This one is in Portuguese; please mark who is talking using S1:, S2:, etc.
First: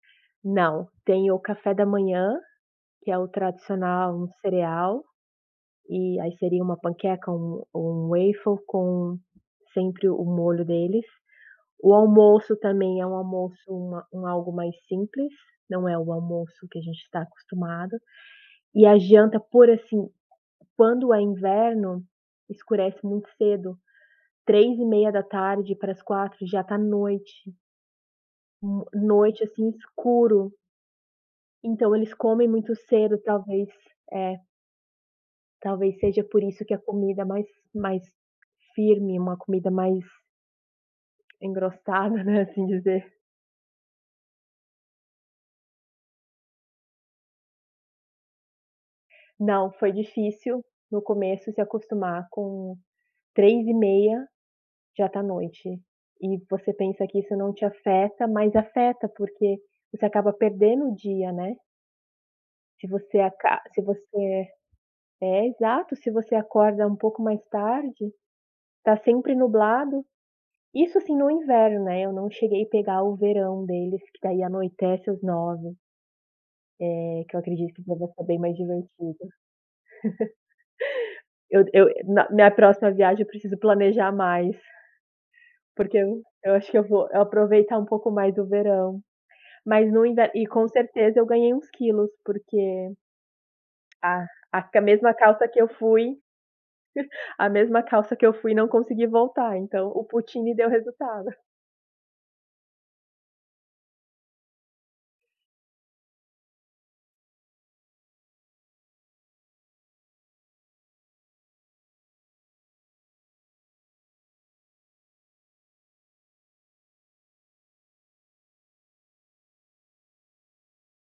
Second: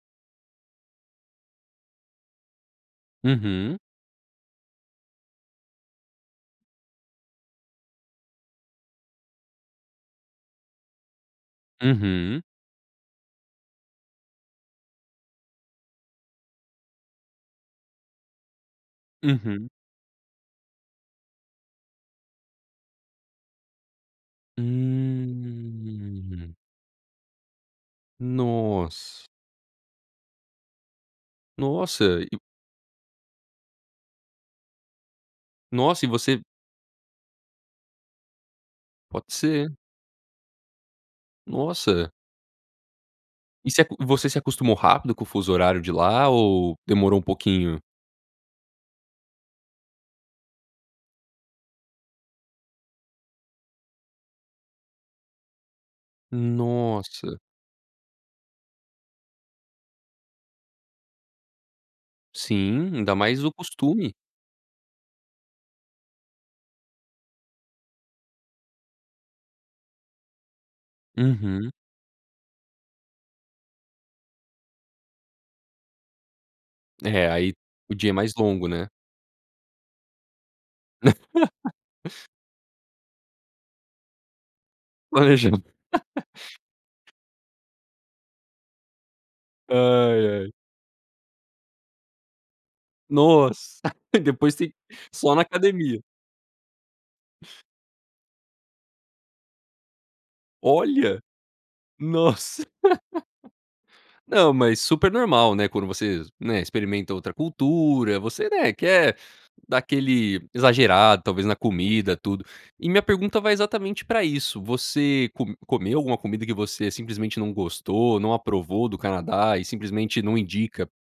S1: Não, tem o café da manhã, que é o
S2: Uhum.
S1: tradicional cereal, e aí seria uma panqueca ou um ou um waffle com sempre o molho deles. O
S2: Uhum.
S1: almoço também, é um almoço, uma um algo mais simples, não é o almoço que a gente está acostumado. E a janta, por
S2: Uhum.
S1: assim, quando é inverno, escurece muito cedo. 15h30 para as 4
S2: Hum.
S1: já está noite. N
S2: Nossa.
S1: noite, assim, escuro. Então eles
S2: Nossa, e
S1: comem muito cedo, talvez. É. Talvez
S2: Nossa, e
S1: seja por
S2: você
S1: isso que a comida mais mais firme,
S2: Pode
S1: uma comida
S2: ser.
S1: mais
S2: Nossa.
S1: engrossada, né, assim dizer.
S2: E você ac você se acostumou rápido com o fuso horário de lá ou demorou um pouquinho?
S1: Não, foi difícil no começo se acostumar com 15h30 já tá noite, e você pensa que isso
S2: Nossa.
S1: não te afeta, mas afeta, porque você acaba perdendo o dia, né. Se
S2: Sim, ainda
S1: você
S2: mais o
S1: aca se
S2: costume.
S1: você é, exato, se você acorda um pouco mais tarde, está sempre nublado. Isso sim, no
S2: Uhum.
S1: inverno, né, eu não cheguei pegar o verão deles, que daí anoitece às 21h. Eh,
S2: É,
S1: que eu
S2: aí
S1: acredito que
S2: o
S1: deva
S2: dia é
S1: ficar
S2: mais
S1: bem mais
S2: longo, né.
S1: divertido. Eu eu na minha próxima viagem, eu preciso planejar mais porque
S2: [unintelligible]
S1: eu eu acho que eu vou eu aproveitar um pouco mais do verão. Mas no
S2: Ai,
S1: inver e
S2: ai.
S1: com certeza eu ganhei uns quilos, porque
S2: Nossa.
S1: a
S2: Depois
S1: acho
S2: tem
S1: que a mesma
S2: só na
S1: calça que eu
S2: academia.
S1: fui a mesma calça que eu fui, não consegui voltar, então o poutine me deu
S2: Olha.
S1: resultado.
S2: Nossa! Não, mas super normal, né, quando vocês, né, experimenta outra cultura, você, né, quer dar aquele exagerado, talvez na comida, tudo. E minha pergunta vai exatamente para isso, você co comeu alguma comida que você simplesmente não gostou, não aprovou do Canadá, e simplesmente não indica?